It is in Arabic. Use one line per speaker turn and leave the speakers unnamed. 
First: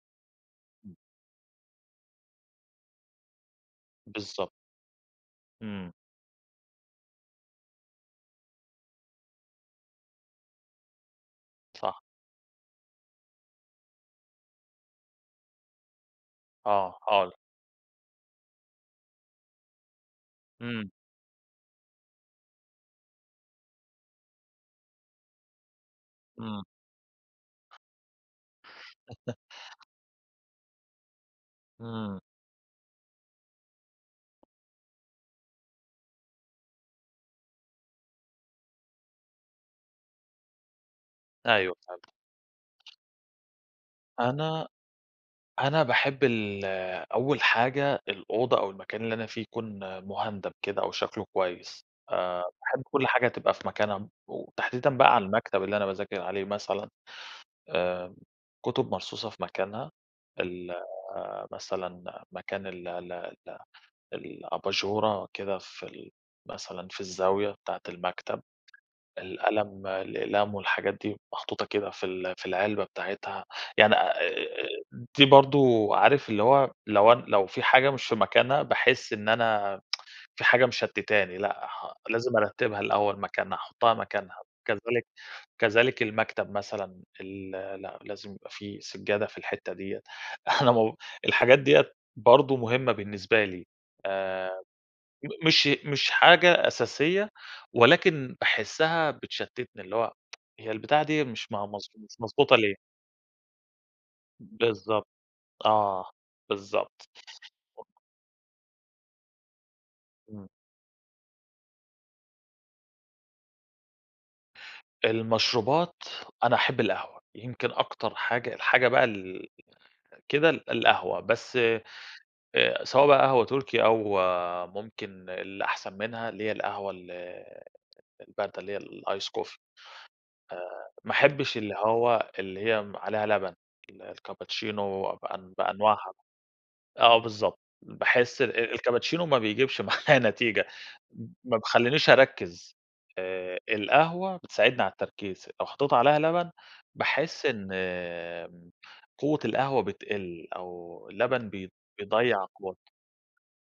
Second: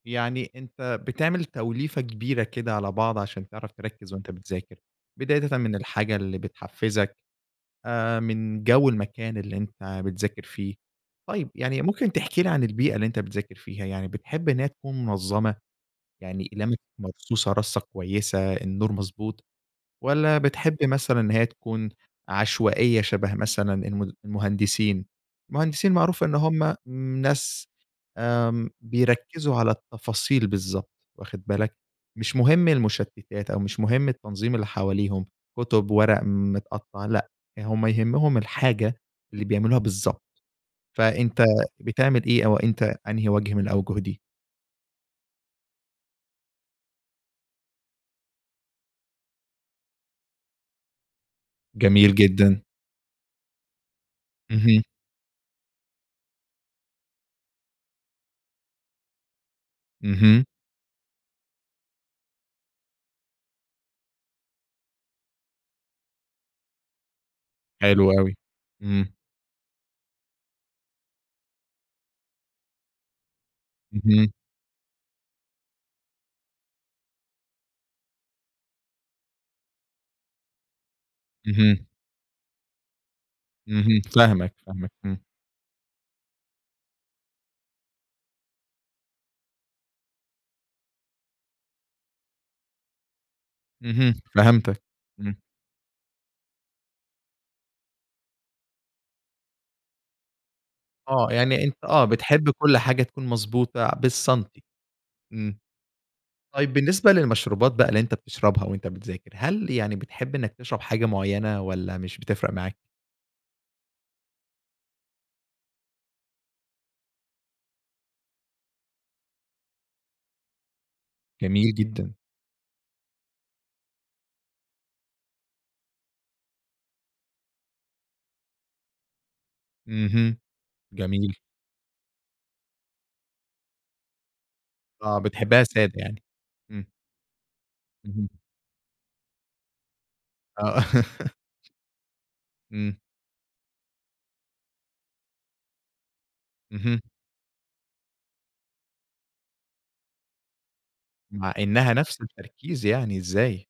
يعني
[unintelligible]
أنت بتعمل توليفة كبيرة كده على بعض عشان تعرف تركِّز وأنت
بالضبط
بتذاكر، بدايةً من
إمم.
الحاجة اللي بتحفزك، آآ، من جو المكان اللي أنت بتذاكر فيه. طيب، يعني
صح.
ممكن تحكي لي عن البيئة اللي أنت بتذاكر فيها؟ يعني بتحب إن هي تكون منظمة؟ يعني أقلامك
آه، آه.
مرصوصة رصة كويسة، النور مضبوط؟ والّا بتحب
إمم.
مثلًا إن هي تكون عشوائية شبه مثلًا الم المهندسين؟ المهندسين معروف إن
إمم.
هم ناس، آمم، بيركزوا على التفاصيل بالضبط، واخد بالك،
إمم.
مش مهم المشتتات أو مش مهم التنظيم اللي حواليهم، كتب، ورق متقطع، لأ، هم يهمهم الحاجة اللي بيعملوها بالضبط، فأنت
أيوه، فعلًا.
بتعمل إيه، أو أنت أنهي وجه من الأوجه دي؟
أنا أنا باحب ال أول حاجة، الأوضة أو المكان اللي أنا فيه يكون مهندم كده أو شكله كويس،
جميل
آآ،
جدًا.
باحب كل حاجة تبقى في مكانها،
اهم.
وتحديدًا بقى على المكتب اللي أنا باذاكر عليه مثلًا، آآ، الكتب مرصوصة في مكانها،
اهم.
ال مثلًا مكان ال ال ال الأباجورة كده في ال مثلًا في الزاوية بتاعة
حلو أوي،
المكتب.
إمم.
القلم الأقلام والحاجات دي محطوطة كده في ال في العلبة بتاعتها، يعني آآ،
اهم.
دي برضه عارف اللي هو، لو أن لو في حاجة مش في مكانها، باحس إن أنا في حاجة مشتتاني، لأ،
اهم.
لازم أرتبها الأول مكانها، أحطها
اهم.
مكانها.
فاهمك، فاهمك.
كذلك
امم.
كذلك المكتب مثلًا، ال لأ، لازم يبقى في سجادة في الحتة ديّة إحنا مو الحاجات ديّة برضه مهمة بالنسبة لي.
اهم،
آآ،
فهمتك امم.
م مش مش حاجة أساسية، ولكن باحسها بتشتتني، اللي هو هي البتاع دي
آه،
مش
يعني
مع
أنت
مض
آه،
مش
بتحب
مضبوطة ليه؟
كل حاجة تكون مضبوطة بالسنتي
بالضبط،
إمم.
آه،
طيب،
بالضبط.
بالنسبة للمشروبات بقى اللي أنت بتشربها وأنت بتذاكر، هل يعني بتحب
إمم.
إنك تشرب حاجة معينة والّا مش بتفرق معاك؟
المشروبات، أنا أحب القهوة، يمكن أكتر حاجة، الحاجة بقى ال كده ال القهوة، بس
جميل جدًا.
آآ سواء بقى قهوة تركي أو ممكن اللي أحسن منها، اللي هي القهوة ال الباردة، اللي هي الice coffee
اهم،
آآ، ما
جميل.
أحبش اللي هو اللي هي عليها لبن، الكابتشينو
آه،
ب
بتحبها سادة
بأنواعها
يعني، امم.
آه، بالضبط،
اهم.
باحس ال الكابتشينو ما بيجيبش معايا نتيجة،
آه.
م ما بيخلنيش أركّز،
إمم.
آآ، القهوة بتساعدني على التركيز، لو حطيت عليها لبن،
اهم.
باحس إن قوة القهوة بتقل، أو اللبن
مع
بي
إنها نفس
بيضيّع
التركيز
قوتها.
يعني إزاي؟